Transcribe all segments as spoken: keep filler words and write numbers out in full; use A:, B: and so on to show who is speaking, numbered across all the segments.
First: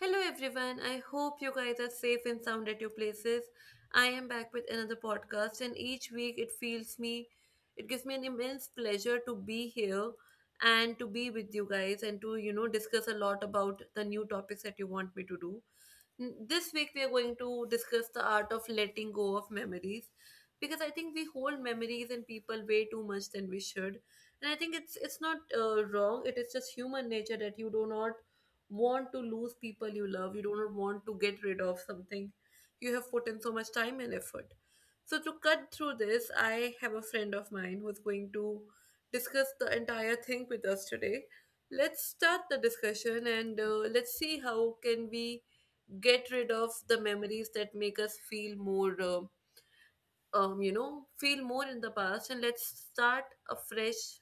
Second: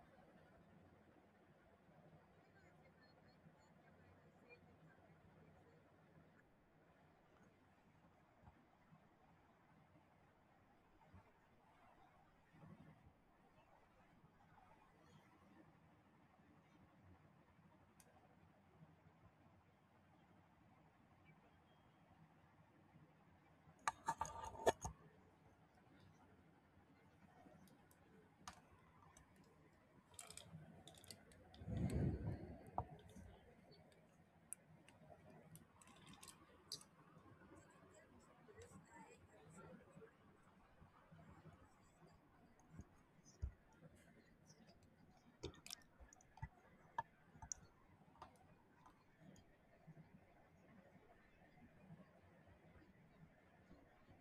A: Hello everyone, I hope you guys are safe and sound at your places. I am back with another podcast and each week it feels me it gives me an immense pleasure to be here and to be with you guys and to you know discuss a lot about the new topics that you want me to do. N- This week we are going to discuss the art of letting go of memories because I think we hold memories and people way too much than we should. And I think it's it's not uh, wrong. It is just human nature that you do not want to lose people you love. You do not want to get rid of something you have put in so much time and effort. So, to cut through this, I have a friend of mine who's going to discuss the entire thing with us today. Let's start the discussion and uh, let's see how can we get rid of the memories that make us feel more, uh, um, you know, feel more in the past. And let's start a fresh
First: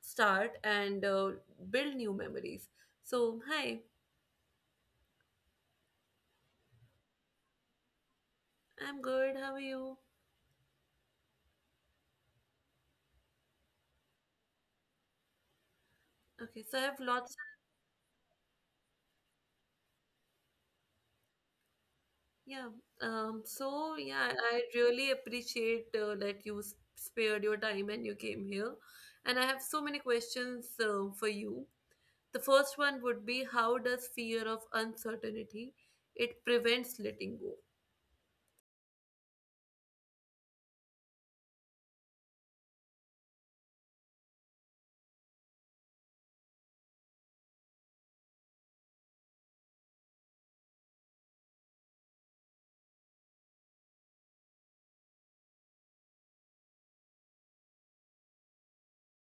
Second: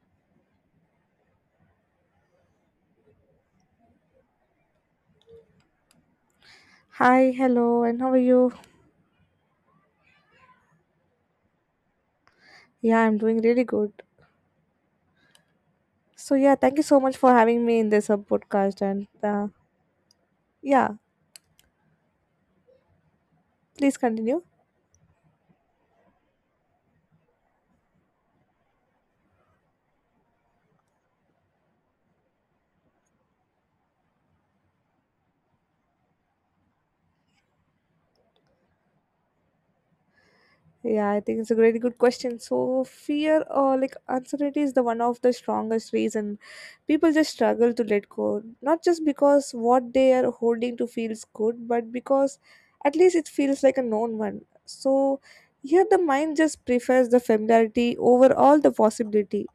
A: start and uh, build new memories. So, hi.
B: Hi, hello, and how are you?
A: I'm good. How are you?
B: Yeah, I'm doing really good. So, yeah,
A: Okay,
B: thank
A: so I
B: you so
A: have
B: much for
A: lots.
B: having me in this uh, podcast. And uh, yeah,
A: Yeah. Um. So
B: please
A: yeah,
B: continue.
A: I really appreciate uh, that you s- spared your time and you came here, and I have so many questions uh, for you. The first one would be, how does fear of uncertainty it prevents letting go?
B: Yeah, I think it's a really good question. So fear or like uncertainty is the one of the strongest reason people just struggle to let go. Not just because what they are holding to feels good, but because at least it feels like a known one. So here the mind just prefers the familiarity over all the possibility.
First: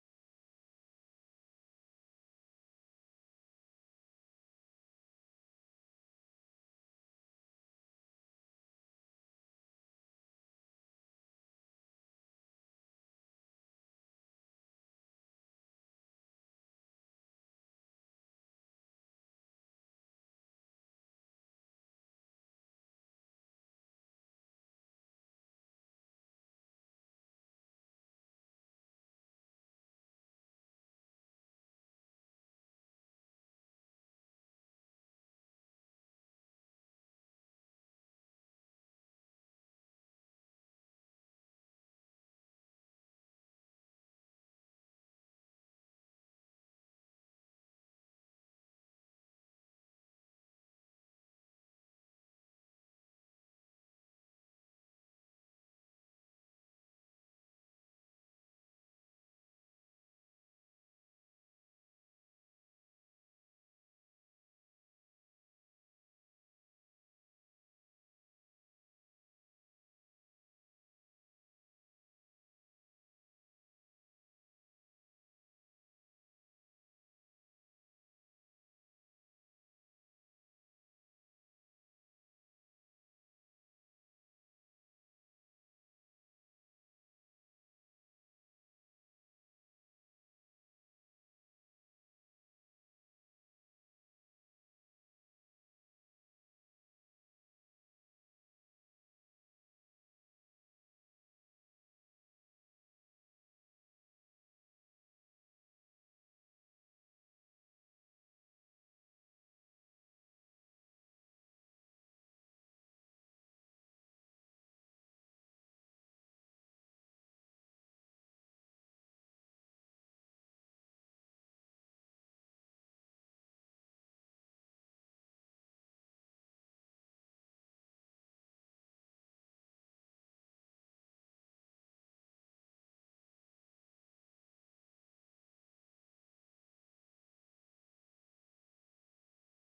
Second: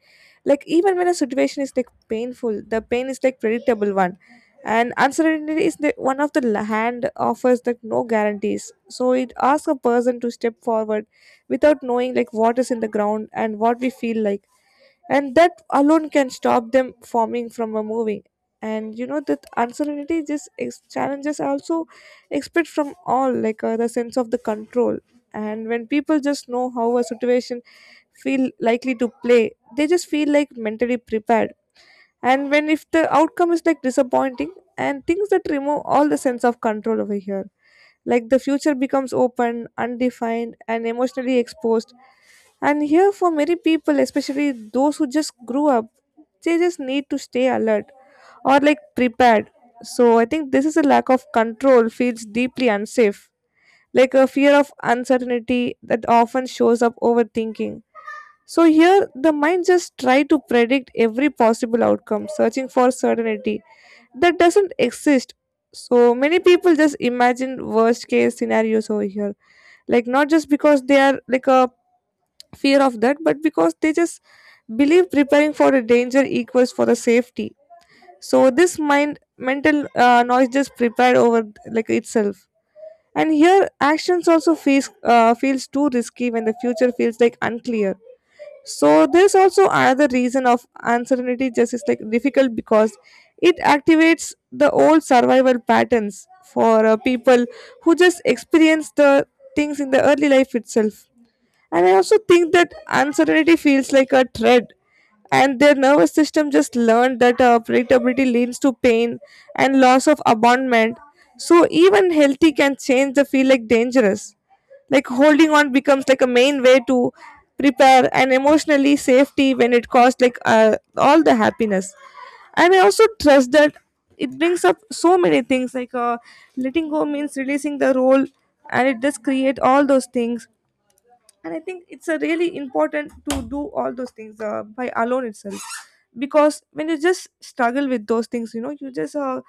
B: Like even when a situation is like painful, the pain is like predictable one. And uncertainty is the one of the la- hand offers like no guarantees. So it asks a person to step forward without knowing like what is in the ground and what we feel like, and that alone can stop them forming from a movie. And you know that uncertainty just ex- challenges are also expect from all like uh, the sense of the control. And when people just know how a situation feel likely to play, they just feel like mentally prepared. And when if the outcome is like disappointing and things that remove all the sense of control over here, like the future becomes open undefined and emotionally exposed. And here for many people especially those who just grew up, they just need to stay alert or like prepared. So I think this is a lack of control feels deeply unsafe, like a fear of uncertainty that often shows up overthinking. So here the mind just try to predict every possible outcome, searching for certainty that doesn't exist. So many people just imagine worst case scenarios over here. Like not just because they are like a fear of that, but because they just believe preparing for a danger equals for the safety. So this mind mental uh, noise just prepared over like itself. And here actions also feels uh, feels too risky when the future feels like unclear. So there's also another reason of uncertainty just is like difficult because it activates the old survival patterns for uh, people who just experience the things in the early life itself. And I also think that uncertainty feels like a threat, and their nervous system just learned that uh, predictability leads to pain and loss of abandonment. So even healthy can change the feel like dangerous. Like holding on becomes like a main way to prepare and emotionally safety when it costs like uh, all the happiness. And I also trust that it brings up so many things like uh, letting go means releasing the role, and it does create all those things. And I think it's a really important to do all those things uh, by alone itself, because when you just struggle with those things you know you just uh,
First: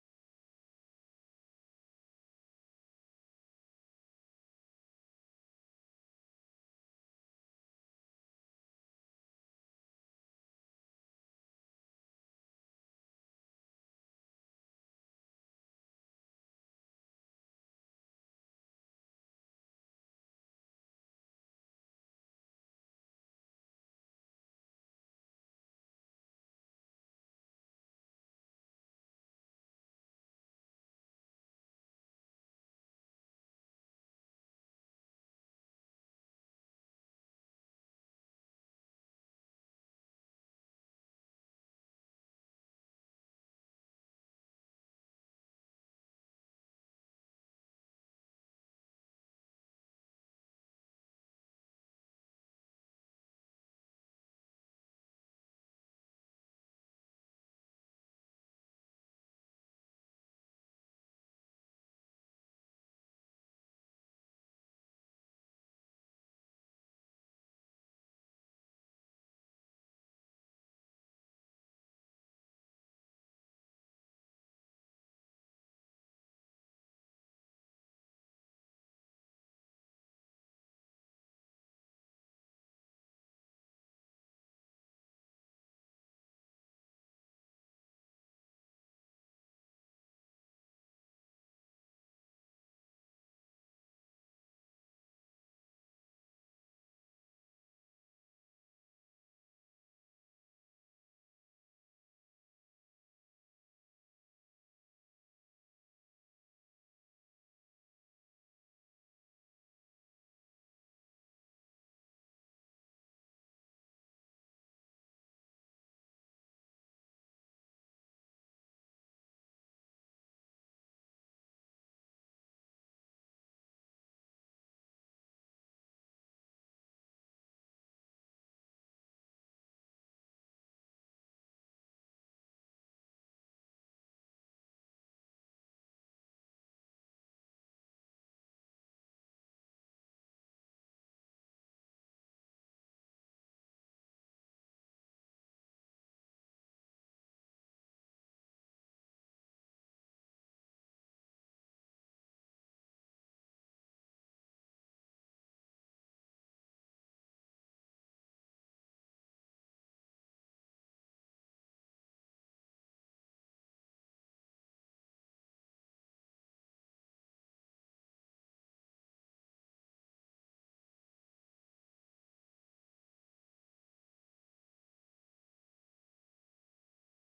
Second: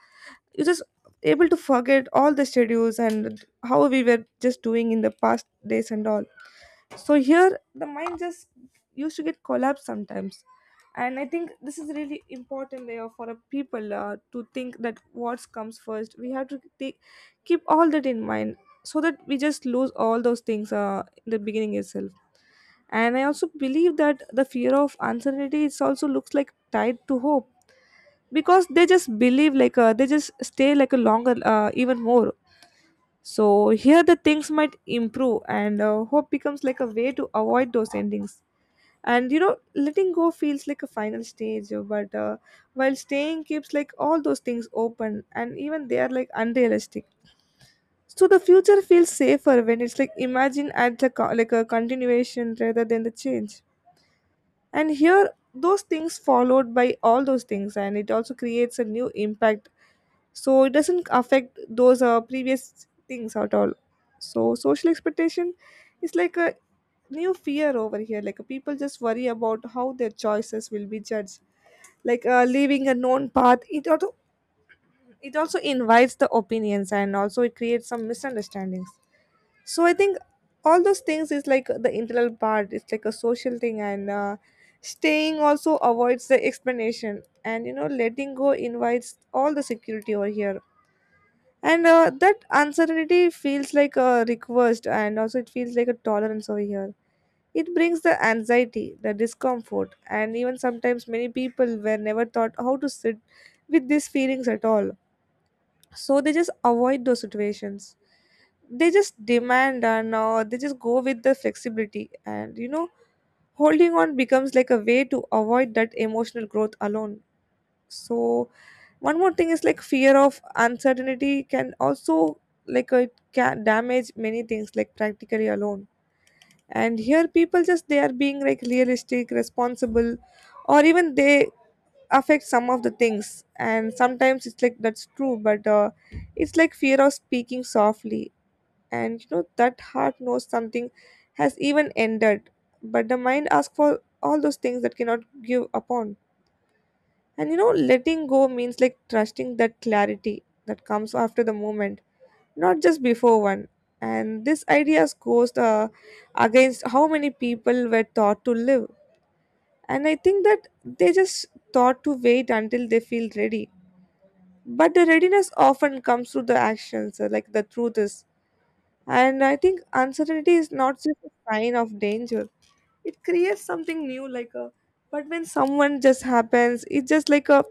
B: you just able to forget all the schedules and how we were just doing in the past days and all. So here the mind just used to get collapsed sometimes. And I think this is really important layer for a people uh, to think that what comes first we have to take keep all that in mind, so that we just lose all those things uh, in the beginning itself. And I also believe that the fear of uncertainty is also looks like tied to hope, because they just believe like uh, they just stay like a longer uh, even more. So here the things might improve, and uh, hope becomes like a way to avoid those endings. And you know letting go feels like a final stage uh, but uh, while staying keeps like all those things open and even they are like unrealistic. So the future feels safer when it's like imagine at the co- like a continuation rather than the change. And here those things followed by all those things and it also creates a new impact, so it doesn't affect those uh, previous things at all. So social expectation is like a new fear over here. Like uh, people just worry about how their choices will be judged. Like uh, leaving a known path, it also it also invites the opinions and also it creates some misunderstandings. So I think all those things is like the internal part, it's like a social thing. And uh, staying also avoids the explanation, and you know letting go invites all the security over here. And uh, that uncertainty feels like a request and also it feels like a tolerance over here. It brings the anxiety the discomfort, and even sometimes many people were never taught how to sit with these feelings at all. So they just avoid those situations. They just demand, and uh, they just go with the flexibility. And you know holding on becomes like a way to avoid that emotional growth alone. So one more thing is like fear of uncertainty can also like uh, it can damage many things like practically alone. And here people just they are being like realistic responsible, or even they affect some of the things. And sometimes it's like that's true but uh, it's like fear of speaking softly. And you know that heart knows something has even ended, but the mind asks for all those things that cannot give upon. And you know letting go means like trusting that clarity that comes after the moment, not just before one. And this idea goes uh, against how many people were taught to live. And I think that they just thought to wait until they feel ready, but the readiness often comes through the actions uh, like the truth is. And I think uncertainty is not just a sign of danger, it creates something new like a but when someone just happens it's just like a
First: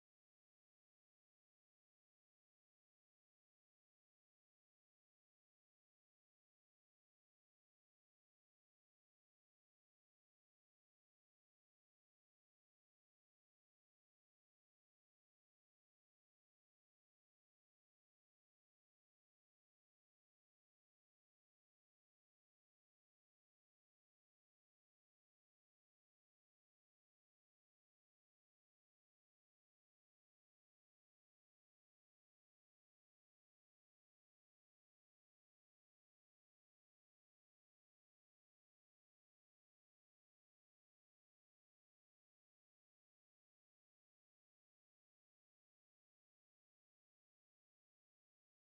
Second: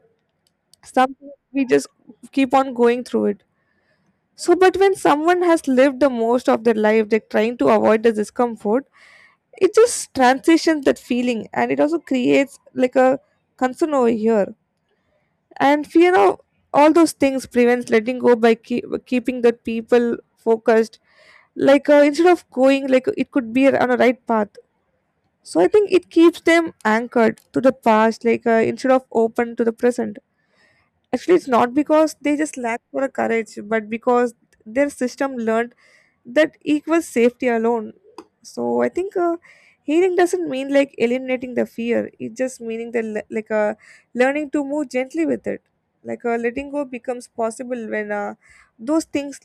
B: something we just keep on going through it. So but when someone has lived the most of their life they're trying to avoid the discomfort, it just transitions that feeling and it also creates like a concern over here. And fear of all those things prevents letting go by keep, keeping the people focused. Like uh, instead of going like it could be on a right path. So I think it keeps them anchored to the past, like uh, instead of open to the present. Actually it's not because they just lack for a courage, but because their system learned that equals safety alone. So I think uh, healing doesn't mean like eliminating the fear, it just meaning the le- like uh, learning to move gently with it. Like uh, letting go becomes possible when uh, those things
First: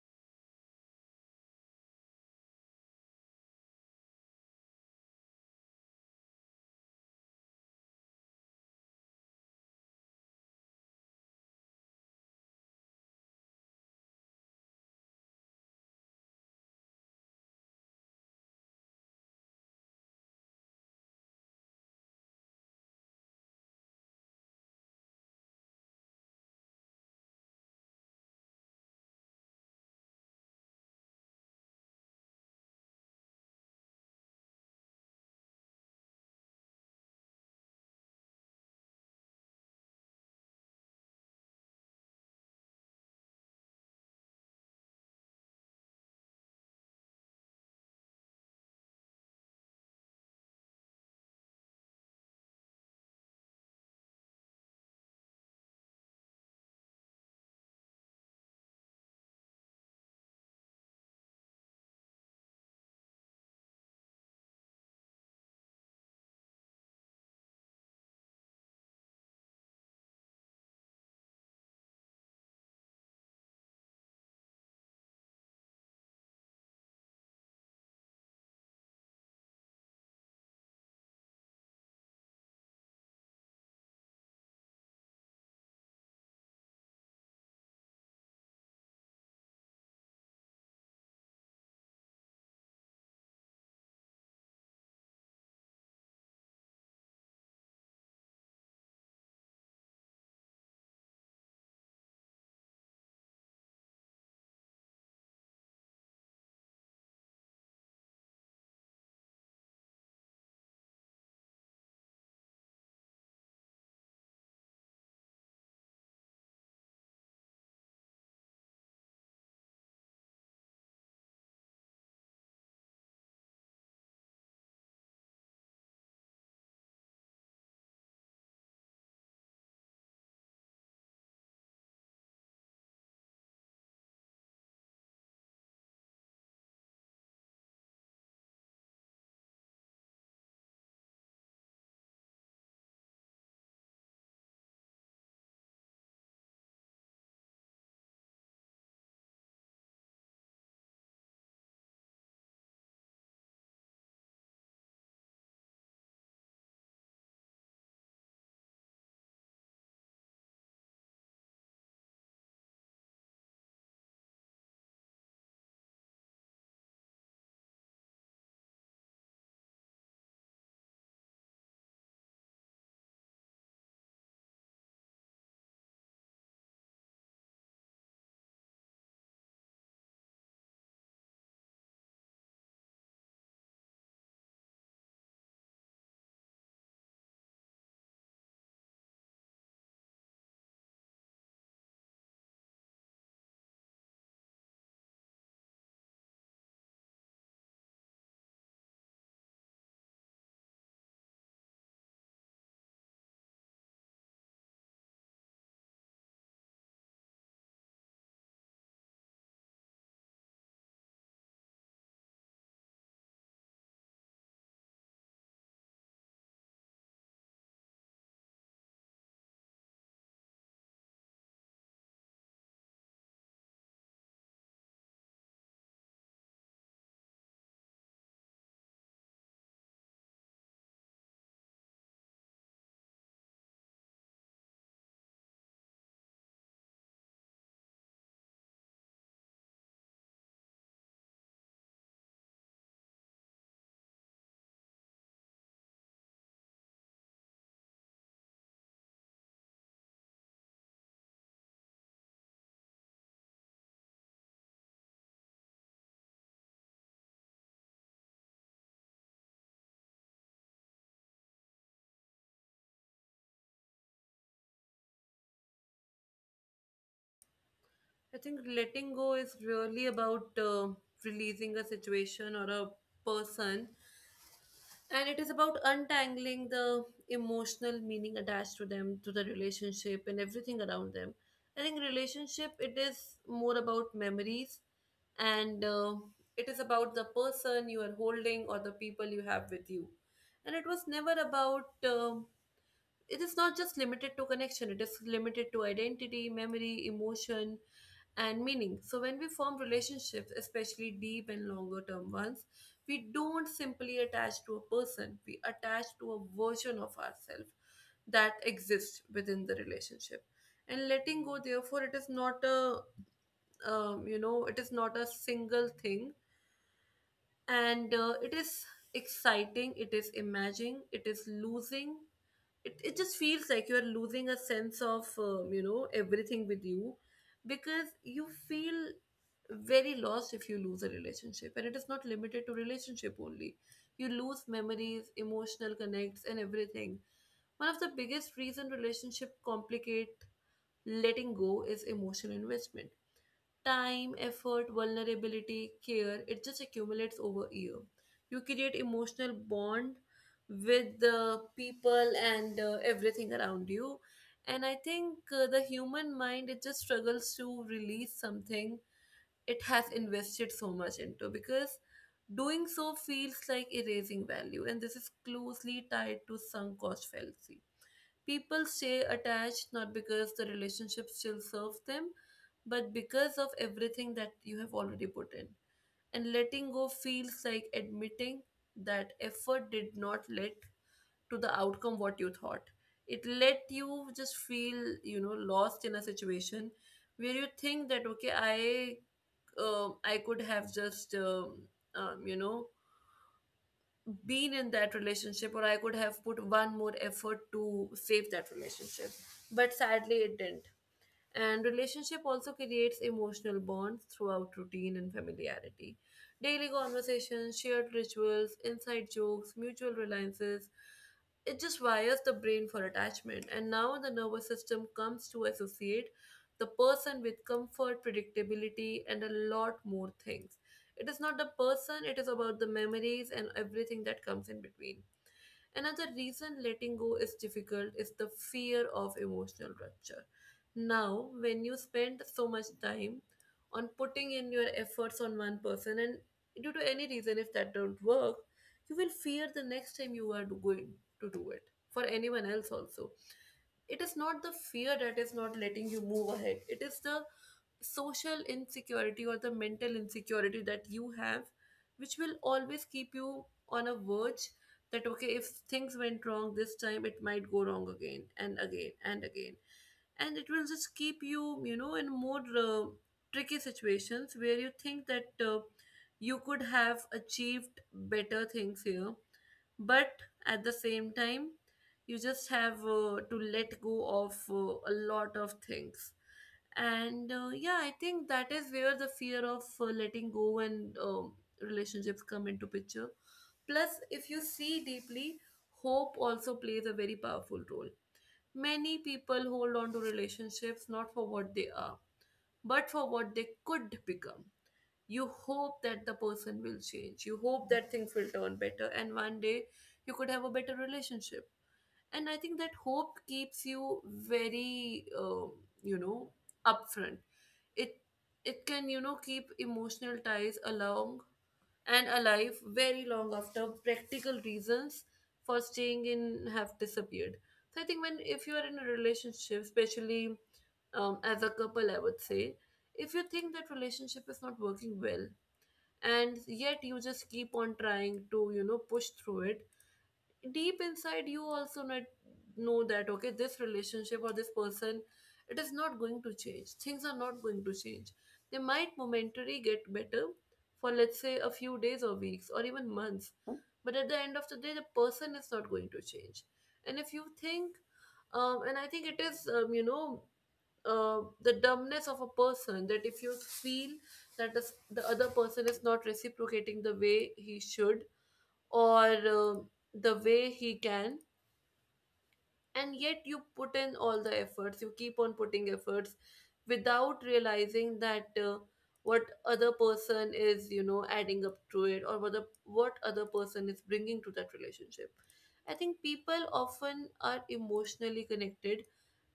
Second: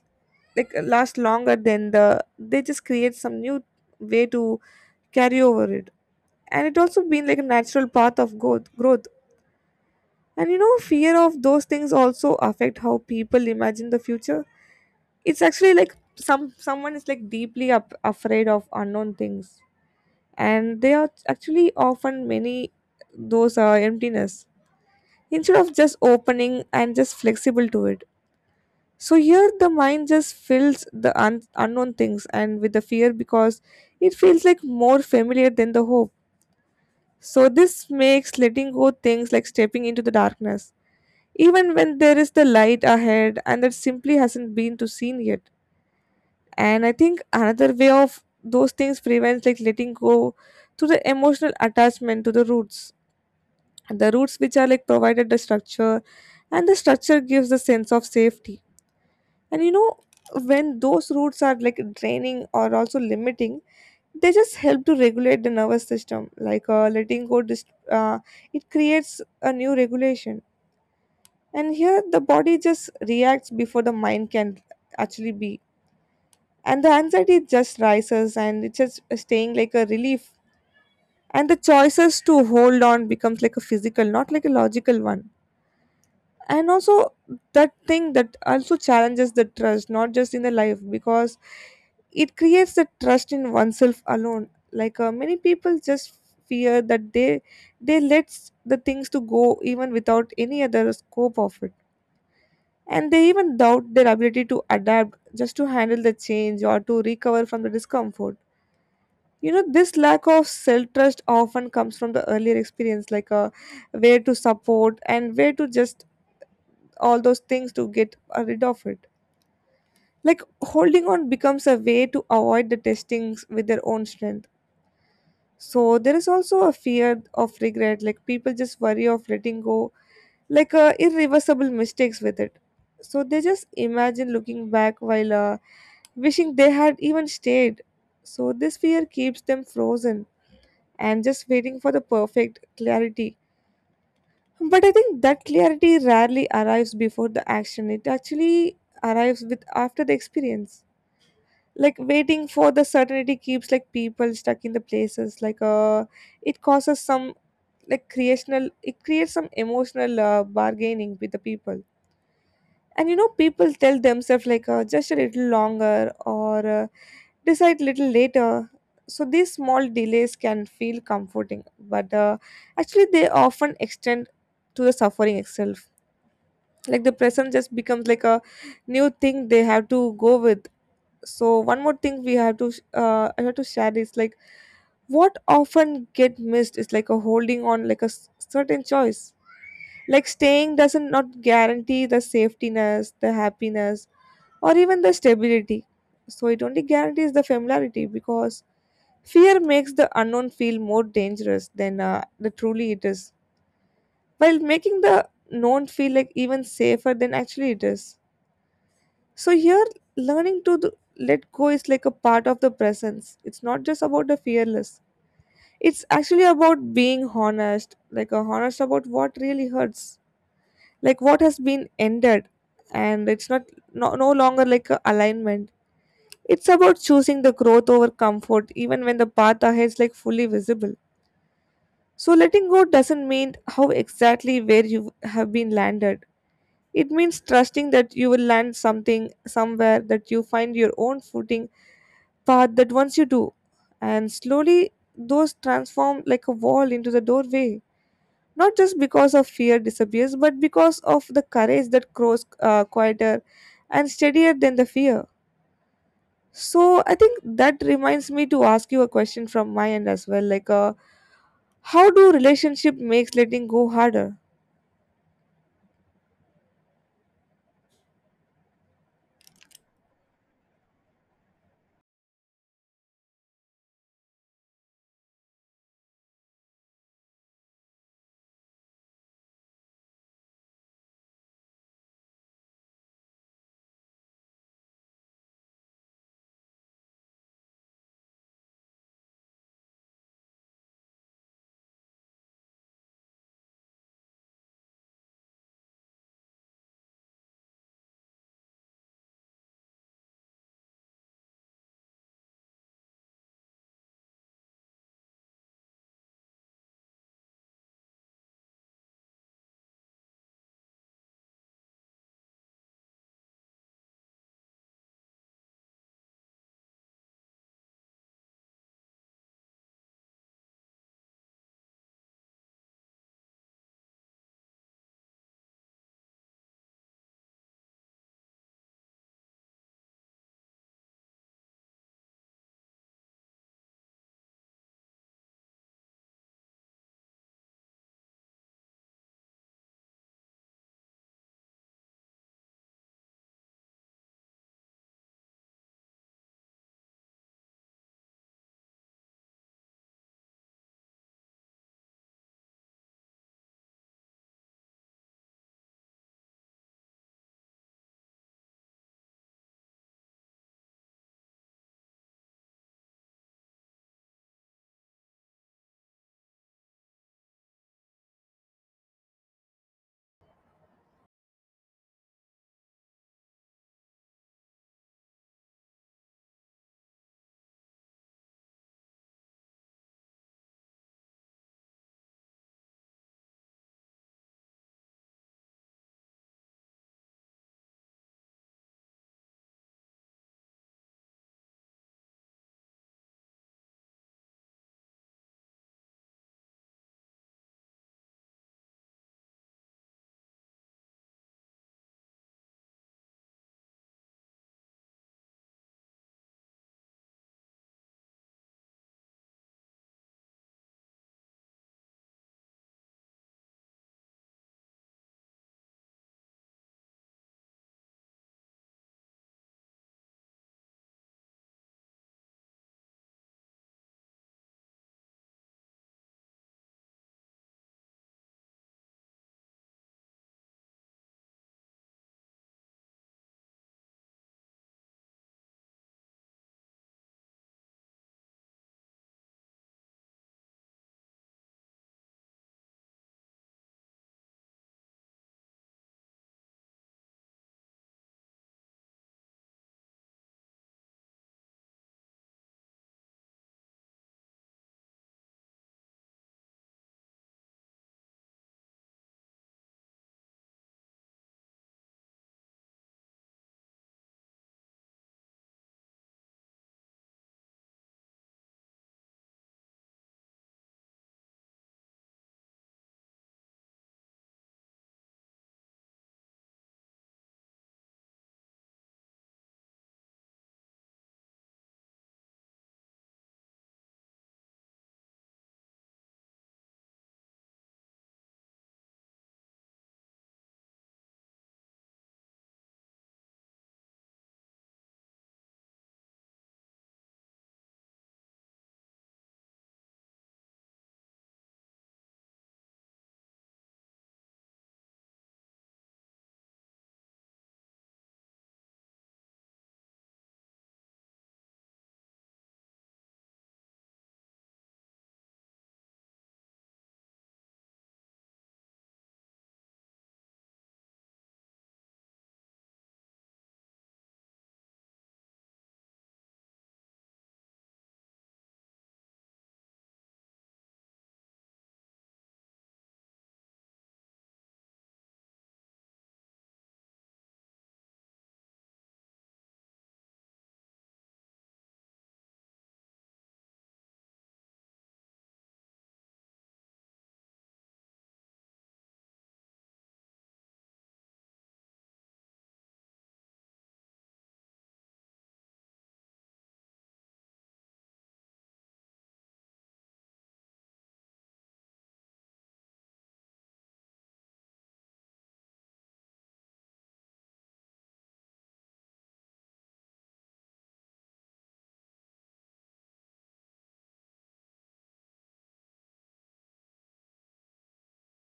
B: like uh, last longer than the they just create some new way to carry over it. And it also been like a natural path of growth growth. And you know fear of those things also affect how people imagine the future. It's actually like some someone is like deeply up, afraid of unknown things, and they are actually often many those are emptiness instead of just opening and just flexible to it. So here the mind just fills the un- unknown things and with the fear, because it feels like more familiar than the hope. So this makes letting go things like stepping into the darkness, even when there is the light ahead and that simply hasn't been to seen yet. And I think another way of those things prevents like letting go through the emotional attachment to the roots. And the roots which are like provided the structure, and the structure gives a sense of safety. And you know, when those roots are like draining or also limiting, they just help to regulate the nervous system. Like uh, letting go, dis- uh, it creates a new regulation. And here the body just reacts before the mind can actually be, and the anxiety just rises and it's just staying like a relief. And the choices to hold on becomes like a physical not like a logical one. And also that thing that also challenges the trust not just in the life, because it creates the trust in oneself alone. Like uh, many people just fear that they they let the things to go even without any other scope of it, and they even doubt their ability to adapt just to handle the change or to recover from the discomfort. You know this lack of self trust often comes from the earlier experience. Like uh, where to support and where to just all those things to get uh, rid of it. Like holding on becomes a way to avoid the testings with their own strength. So there is also a fear of regret. Like people just worry of letting go like uh, irreversible mistakes with it. So they just imagine looking back while uh, wishing they had even stayed. So this fear keeps them frozen and just waiting for the perfect clarity. But I think that clarity rarely arrives before the action. It actually arrives with after the experience. Like waiting for the certainty keeps like people stuck in the places. Like uh, it causes some like creational. It creates some emotional uh, bargaining with the people. And you know people tell themselves like uh, just a little longer or uh, decide little later. So these small delays can feel comforting but uh, actually they often extend to the suffering itself, like the present just becomes like a new thing they have to go with. So one more thing we have to sh- uh, I have to share is like what often get missed is like a holding on like a s- certain choice, like staying doesn't not guarantee the safetyness, the happiness, or even the stability. So it only guarantees the familiarity because fear makes the unknown feel more dangerous than uh, the truly it is, while making the known feel like even safer than actually it is. So here, learning to th- let go is like a part of the presence. It's not just about the fearless. It's actually about being honest, like a honest about what really hurts, like what has been ended, and it's not no, no longer like a alignment. It's about choosing the growth over comfort, even when the path ahead is like fully visible. So letting go doesn't mean how exactly where you have been landed. It means trusting that you will land something somewhere that you find your own footing path that once you do. And slowly, those transform like a wall into the doorway. Not just because of fear disappears, but because of the courage that grows uh, quieter and steadier than the fear. So I think that reminds me to ask you a question from my end as well. Like, uh, how do relationship makes letting go harder?
A: I think letting go is really about uh, releasing a situation or a person, and it is about untangling the emotional meaning attached to them, to the relationship and everything around them. I think relationship, it is more about memories, and uh, it is about the person you are holding or the people you have with you. And it was never about um it is not just limited to connection, it is limited to identity, memory, emotion and meaning. So when we form relationships, especially deep and longer term ones, we don't simply attach to a person, we attach to a version of ourselves that exists within the relationship. And letting go, therefore, it is not a um, you know it is not a single thing. And uh, it is exciting, it is imagining, it is losing. It, it just feels like you're losing a sense of um, you know everything with you, because you feel very lost if you lose a relationship. And it is not limited to relationship only. You lose memories, emotional connects and everything. One of the biggest reason relationship complicate letting go is emotional investment. Time, effort, vulnerability, care, it just accumulates over year. You create emotional bond with the people and uh, everything around you. And I think uh, the human mind, it just struggles to release something it has invested so much into, because doing so feels like erasing value. And this is closely tied to sunk cost fallacy. People stay attached not because the relationship still serves them, but because of everything that you have already put in. And letting go feels like admitting that effort did not lead to the outcome what you thought. It let you just feel, you know, lost in a situation where you think that okay, I, um I could have just, um, um, you know, been in that relationship, or I could have put one more effort to save that relationship. But sadly, it didn't. And relationship also creates emotional bonds throughout routine and familiarity, daily conversations, shared rituals, inside jokes, mutual reliances. It just wires the brain for attachment, and now the nervous system comes to associate the person with comfort, predictability and a lot more things. It is not the person, it is about the memories and everything that comes in between. Another reason letting go is difficult is the fear of emotional rupture. Now, when you spend so much time on putting in your efforts on one person, and due to any reason, if that don't work, you will fear the next time you are going to do it for anyone else also. It is not the fear that is not letting you move ahead, it is the social insecurity or the mental insecurity that you have, which will always keep you on a verge that okay, if things went wrong this time, it might go wrong again and again and again. And it will just keep you, you know, in more uh, tricky situations where you think that uh, you could have achieved better things here, but at the same time, you just have uh, to let go of uh, a lot of things. And uh, yeah, I think that is where the fear of uh, letting go and um relationships come into picture. Plus, if you see deeply, hope also plays a very powerful role. Many people hold on to relationships not for what they are, but for what they could become. You hope that the person will change. You hope that things will turn better, and one day you could have a better relationship. And I think that hope keeps you very, um, you know, upfront. It it can, you know, keep emotional ties along and alive very long after practical reasons for staying in have disappeared. So I think when if you are in a relationship, especially um, as a couple, I would say, if you think that relationship is not working well and yet you just keep on trying to, you know, push through it, deep inside you also not know that okay, this relationship or this person, it is not going to change, things are not going to change. They might momentarily get better for let's say a few days or weeks or even months, but at the end of the day, the person is not going to change. And if you think um, and I think it is um, you know uh, the dumbness of a person, that if you feel that this, the other person is not reciprocating the way he should, or uh, the way he can, and yet you put in all the efforts, you keep on putting efforts without realizing that uh, what other person is, you know, adding up to it, or what the, what other person is bringing to that relationship. I think people often are emotionally connected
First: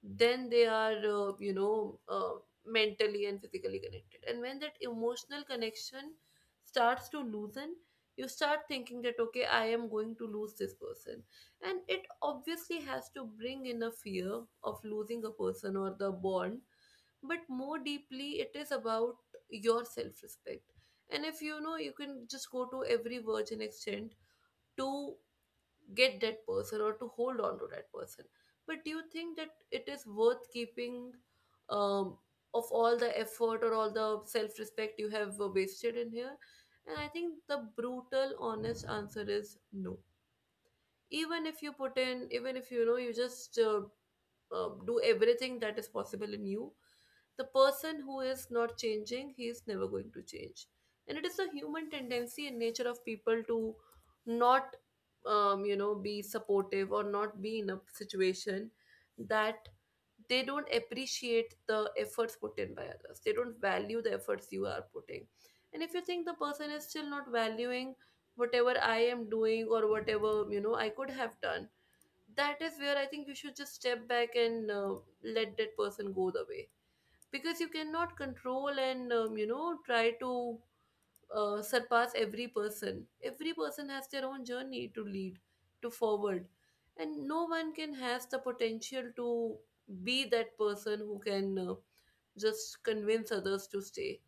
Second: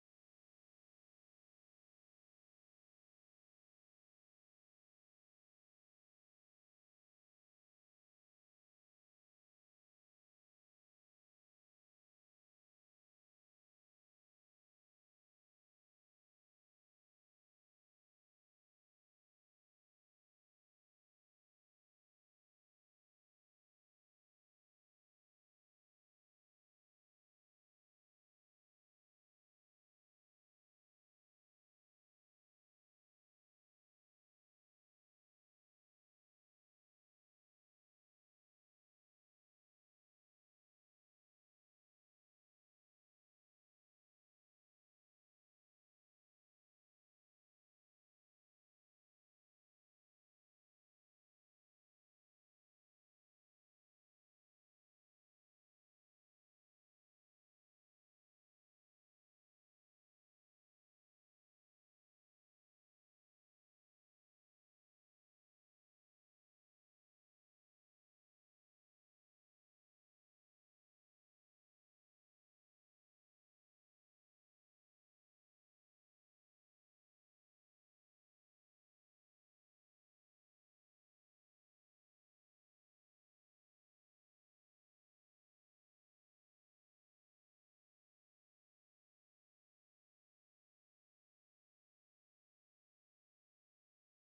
A: then they are uh, you know uh, mentally and physically connected. And when that emotional connection starts to loosen, you start thinking that okay, I am going to lose this person. And it obviously has to bring in a fear of losing a person or the bond, but more deeply, it is about your self respect. And if you know you can just go to every virgin extent to get that person or to hold on to that person, but do you think that it is worth keeping, um, of all the effort or all the self respect you have uh, wasted in here? And I think the brutal honest answer is no. Even if you put in, even if you know you just uh, uh, do everything that is possible in you, the person who is not changing, he is never going to change. And it is a human tendency and nature of people to not um, you know be supportive, or not be in a situation that they don't appreciate the efforts put in by others, they don't value the efforts you are putting. And if you think the person is still not valuing whatever I am doing or whatever, you know, I could have done, that is where I think you should just step back and uh, let that person go the way, because you cannot control and, um, you know, try to uh, surpass every person. Every person has their own journey to lead to forward, and no one can has the potential to be that person who can, uh, just convince others to stay.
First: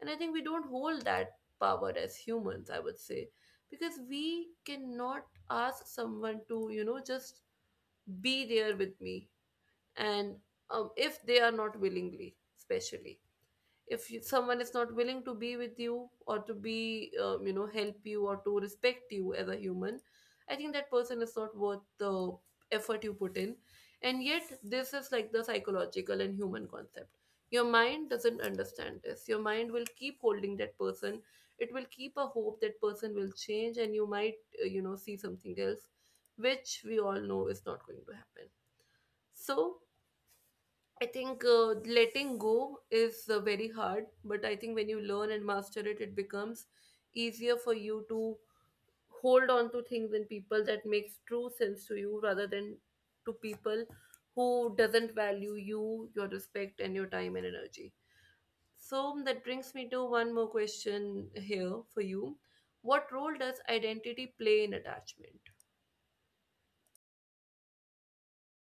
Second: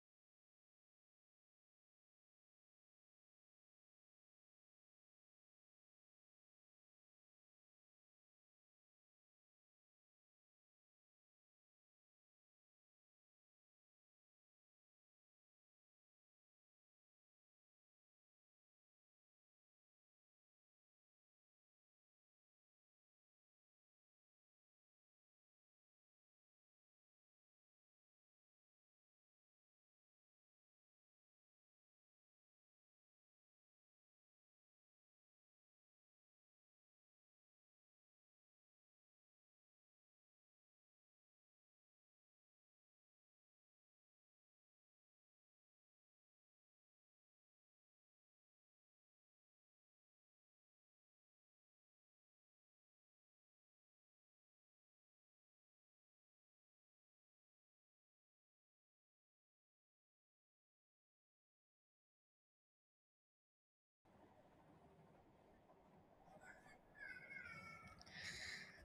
A: And I think we don't hold that power as humans, I would say, because we cannot ask someone to, you know, just be there with me. And um, if they are not willingly, especially if you, someone is not willing to be with you or to be, um, you know, help you or to respect you as a human, I think that person is not worth the effort you put in. And yet this is like the psychological and human concept. Your mind doesn't understand this. Your mind will keep holding that person. It will keep a hope that person will change, and you might, uh, you know, see something else, which we all know is not going to happen. So I think uh, letting go is uh, very hard, but I think when you learn and master it, it becomes easier for you to hold on to things and people that makes true sense to you, rather than to people who doesn't value you, your respect, and your time and energy. So that brings me to one more question here for you. What role does identity play in attachment?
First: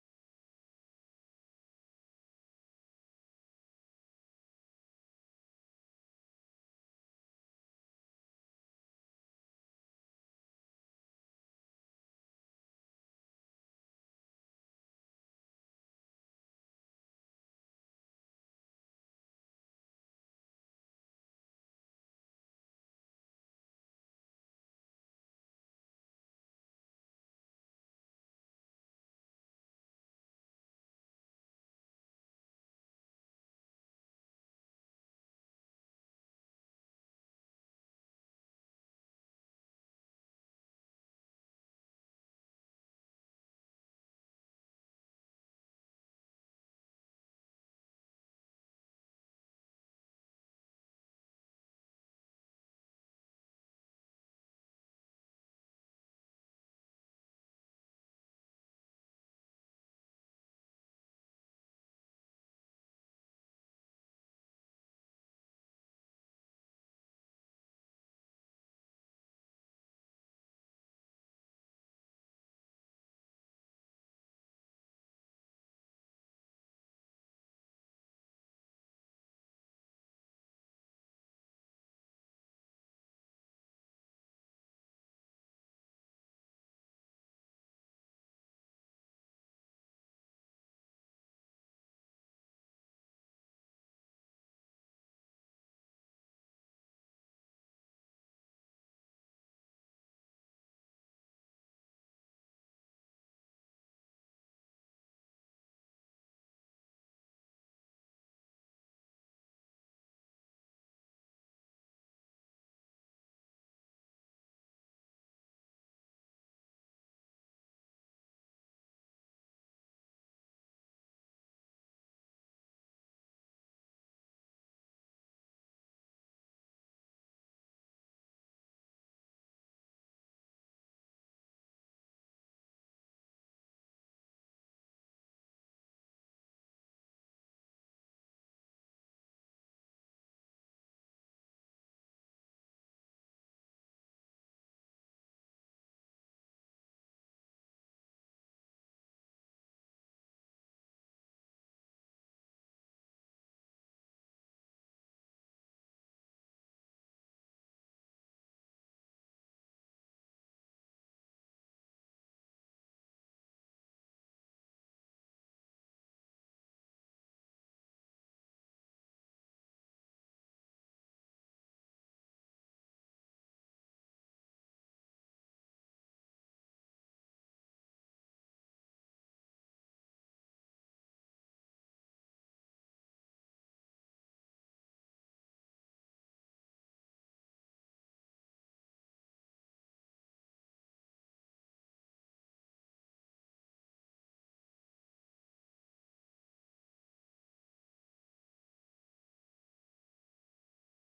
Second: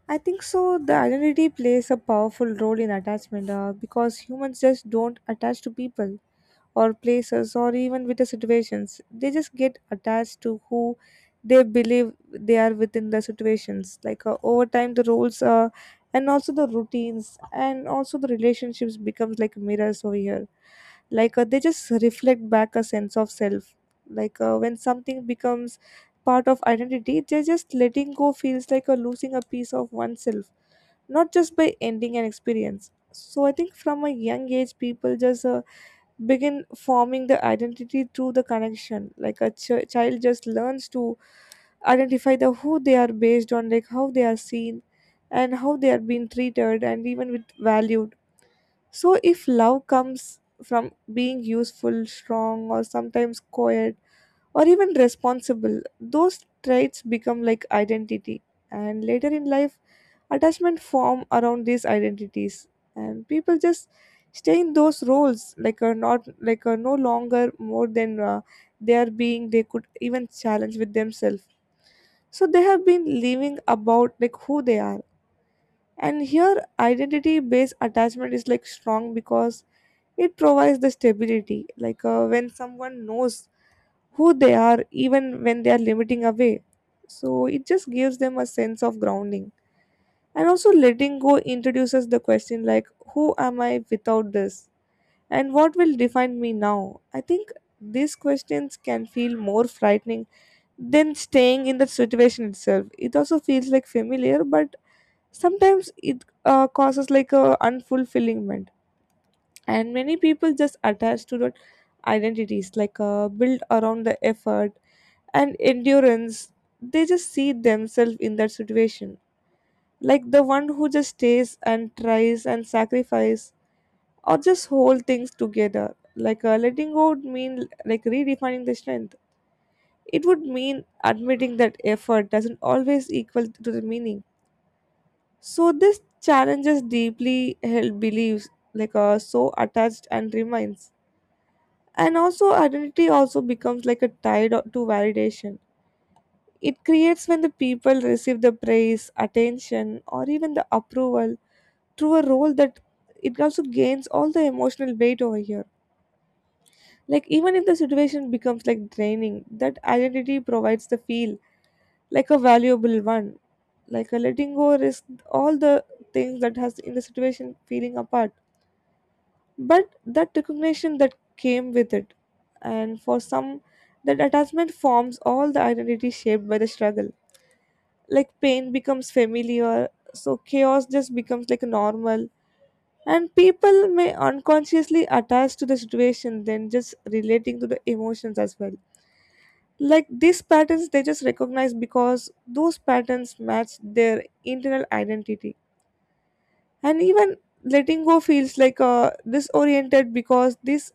B: I think so. The identity plays a powerful role in attachment uh, because humans just don't attach to people or places or even with the situations. They just get attached to who they believe they are within the situations. Like uh, over time, the roles uh, and also the routines and also the relationships becomes like mirrors over here. Like uh, they just reflect back a sense of self. Like uh, when something becomes part of identity, they just letting go feels like a losing a piece of oneself, not just by ending an experience. So I think from a young age, people just uh, begin forming the identity through the connection like a ch- child just learns to identify the who they are based on like how they are seen and how they are being treated and even with valued. So if love comes from being useful, strong, or sometimes quiet, or even responsible, those traits become like identity. And later in life, attachment form around these identities, and people just stay in those roles like are not like are no longer more than uh, their being they could even challenge with themselves. So they have been living about like who they are. And here identity based attachment is like strong because it provides the stability. Like uh, when someone knows who they are even when they are limiting away, so it just gives them a sense of grounding. And also, letting go introduces the question like, who am I without this? And what will define me now? I think these questions can feel more frightening than staying in the situation itself. It also feels like familiar, but sometimes it uh, causes like a unfulfillment. And many people just attach to that identities like uh, built around the effort and endurance. They just see themselves in that situation like the one who just stays and tries and sacrifice or just hold things together. Like uh, letting go would mean like redefining the strength. It would mean admitting that effort doesn't always equal to the meaning. So this challenges deeply held beliefs, like uh, so attached and remains. And also identity also becomes like a tied o- to validation it creates when the people receive the praise, attention, or even the approval through a role that it also gains all the emotional weight over here. Like even if the situation becomes like draining, that identity provides the feel like a valuable one. Like a letting go risk all the things that has in the situation feeling apart. But that recognition that came with it. And for some that attachment forms all the identity shaped by the struggle. Like pain becomes familiar, so chaos just becomes like normal, and people may unconsciously attach to the situation then just relating to the emotions as well. Like these patterns they just recognize because those patterns match their internal identity. And even letting go feels like uh, disoriented because these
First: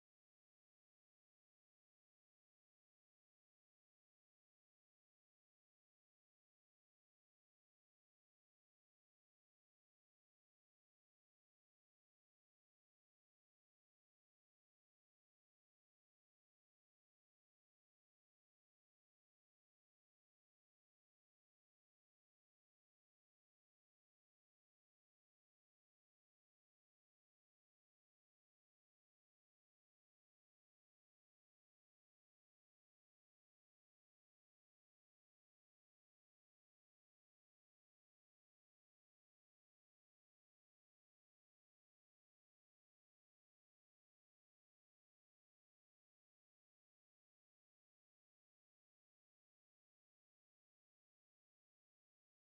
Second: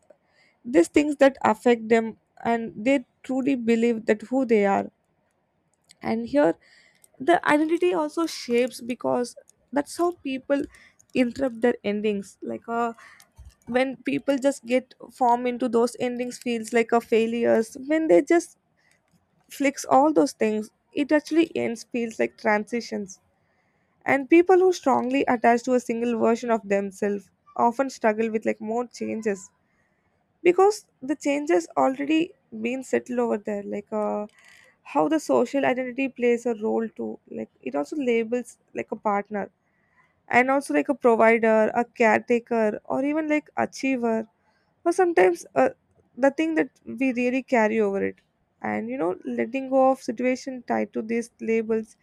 B: these things that affect them and they truly believe that who they are. And here the identity also shapes because that's how people interrupt their endings. Like uh, when people just get form into those endings feels like a failures, when they just flicks all those things it actually ends feels like transitions. And people who strongly attach to a single version of themselves often struggle with like more changes because the changes already been settled over there. Like uh, how the social identity plays a role too, like it also labels like a partner and also like a provider, a caretaker, or even like achiever, or sometimes uh, the thing that we really carry over it. And you know letting go of situation tied to these labels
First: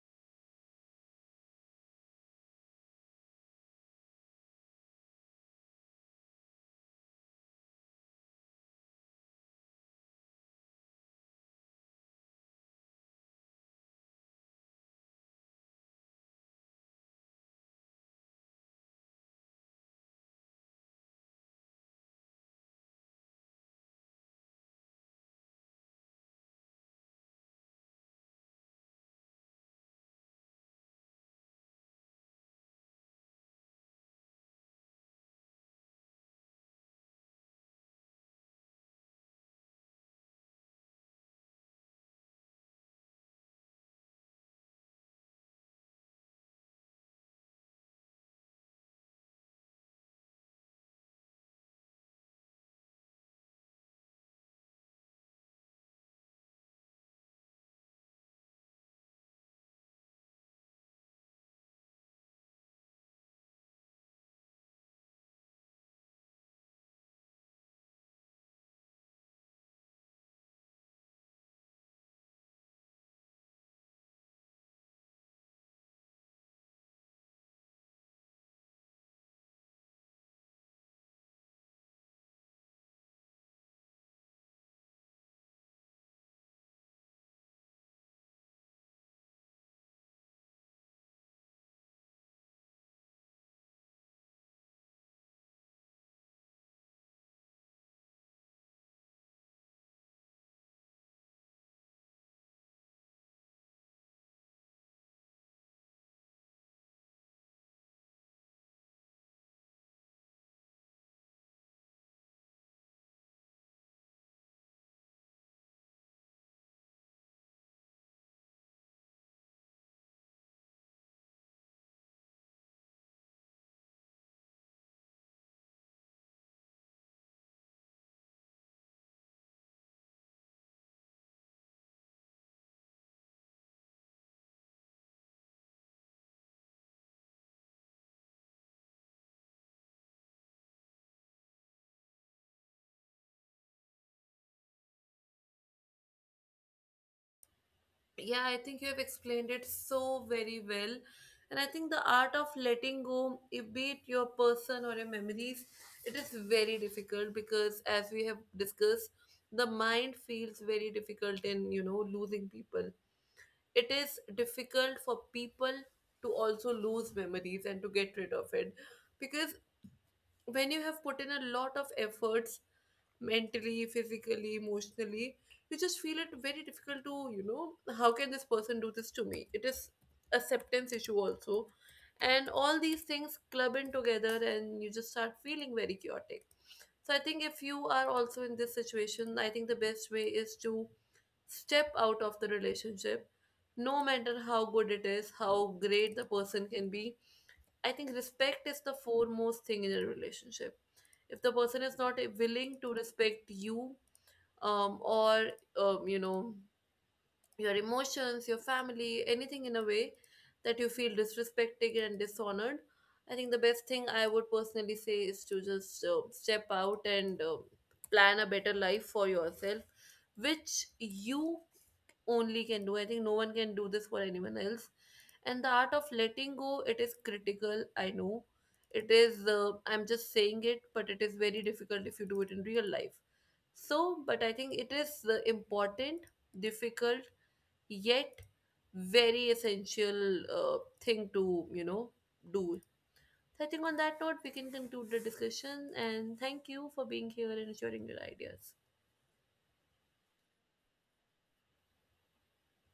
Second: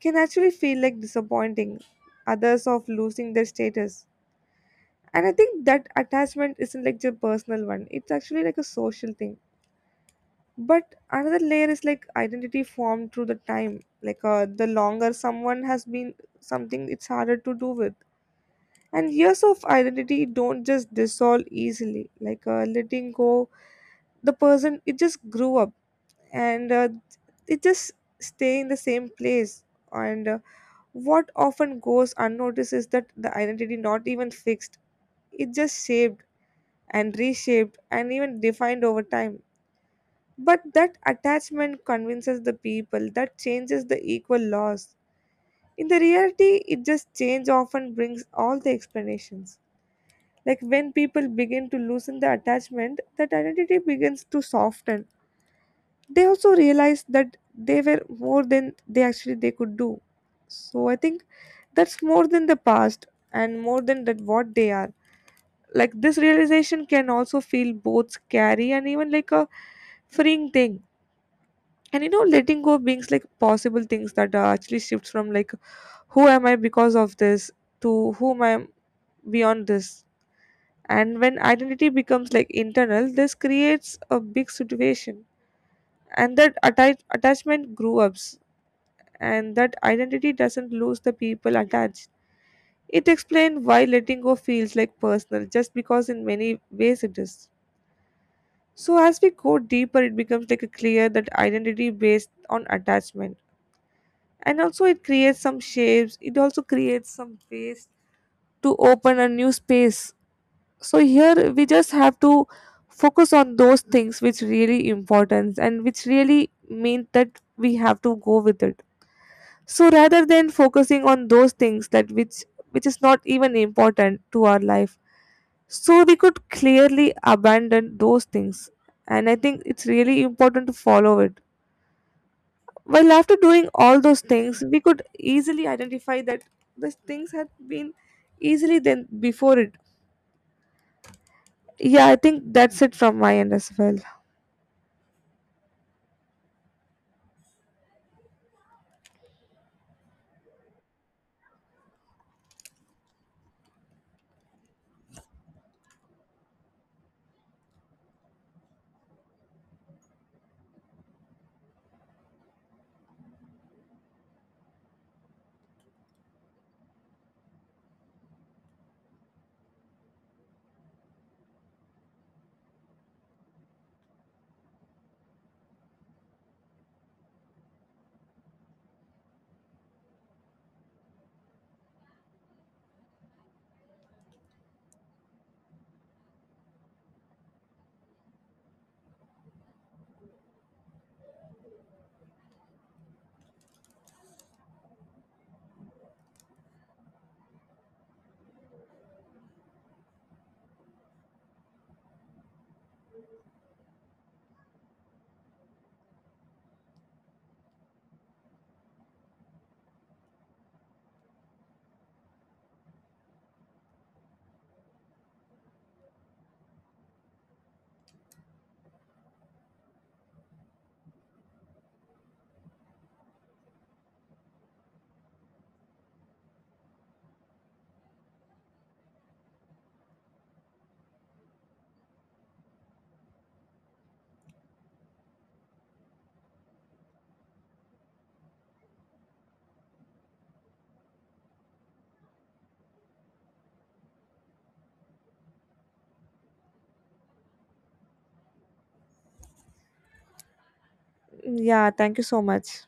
B: can actually feel like disappointing others of losing their status. And I think that attachment isn't like your personal one, it's actually like a social thing. But another layer is like identity formed through the time. Like uh, the longer someone has been something it's harder to do with. And years of identity don't just dissolve easily. Like uh, letting go the person it just grew up and uh, it just stay in the same place and uh, what often goes unnoticed is that the identity not even fixed. It just shaped and reshaped and even defined over time. But that attachment convinces the people that changes the equal laws. In the reality it just change often brings all the explanations. Like when people begin to loosen the attachment that identity begins to soften, they also realized that they were more than they actually they could do. So I think that's more than the past and more than that what they are. Like this realization can also feel both scary and even like a freeing thing. And you know letting go brings like possible things that uh, actually shifts from like who am I because of this to whom I am beyond this. And when identity becomes like internal this creates a big situation. And that atta- attachment grew up and that identity doesn't lose the people attached. It explains why letting go feels like personal, just because in many ways it is. So as we go deeper, it becomes like a clear that identity based on attachment. And also it creates some shapes, it also creates some ways to open a new space. So here we just have to focus on those things which really important and which really mean that we have to go with it. So rather than focusing on those things that which which is not even important to our life, so we could clearly abandon those things. And I think it's really important to follow it, while after doing all those things we could easily identify that these things had been easily then before it. Yeah, I think that's it from my end as well.
A: Yeah, I think you have explained it so very well. And I think the art of letting go, if be it your person or your memories, it is very difficult because, as we have discussed, the mind feels very difficult in, you know, losing people. It is difficult for people to also lose memories and to get rid of it, because when you have put in a lot of efforts mentally, physically, emotionally. You just feel it very difficult to, you know, how can this person do this to me? It is acceptance issue also. And all these things club in together and you just start feeling very chaotic. So I think if you are also in this situation, I think the best way is to step out of the relationship, no matter how good it is, how great the person can be. I think respect is the foremost thing in a relationship. If the person is not willing to respect you, um, or um, you know, your emotions, your family, anything in a way that you feel disrespected and dishonored, I think the best thing I would personally say is to just uh, step out and uh, plan a better life for yourself, which you only can do. I think no one can do this for anyone else. And the art of letting go, it is critical. I know it is, uh, I'm just saying it, but it is very difficult if you do it in real life. So, but I think it is uh, important, difficult, yet very essential uh, thing to, you know, do. So I think on that note, we can conclude the discussion and thank you for being here and sharing your ideas.
B: Yeah, thank you so much.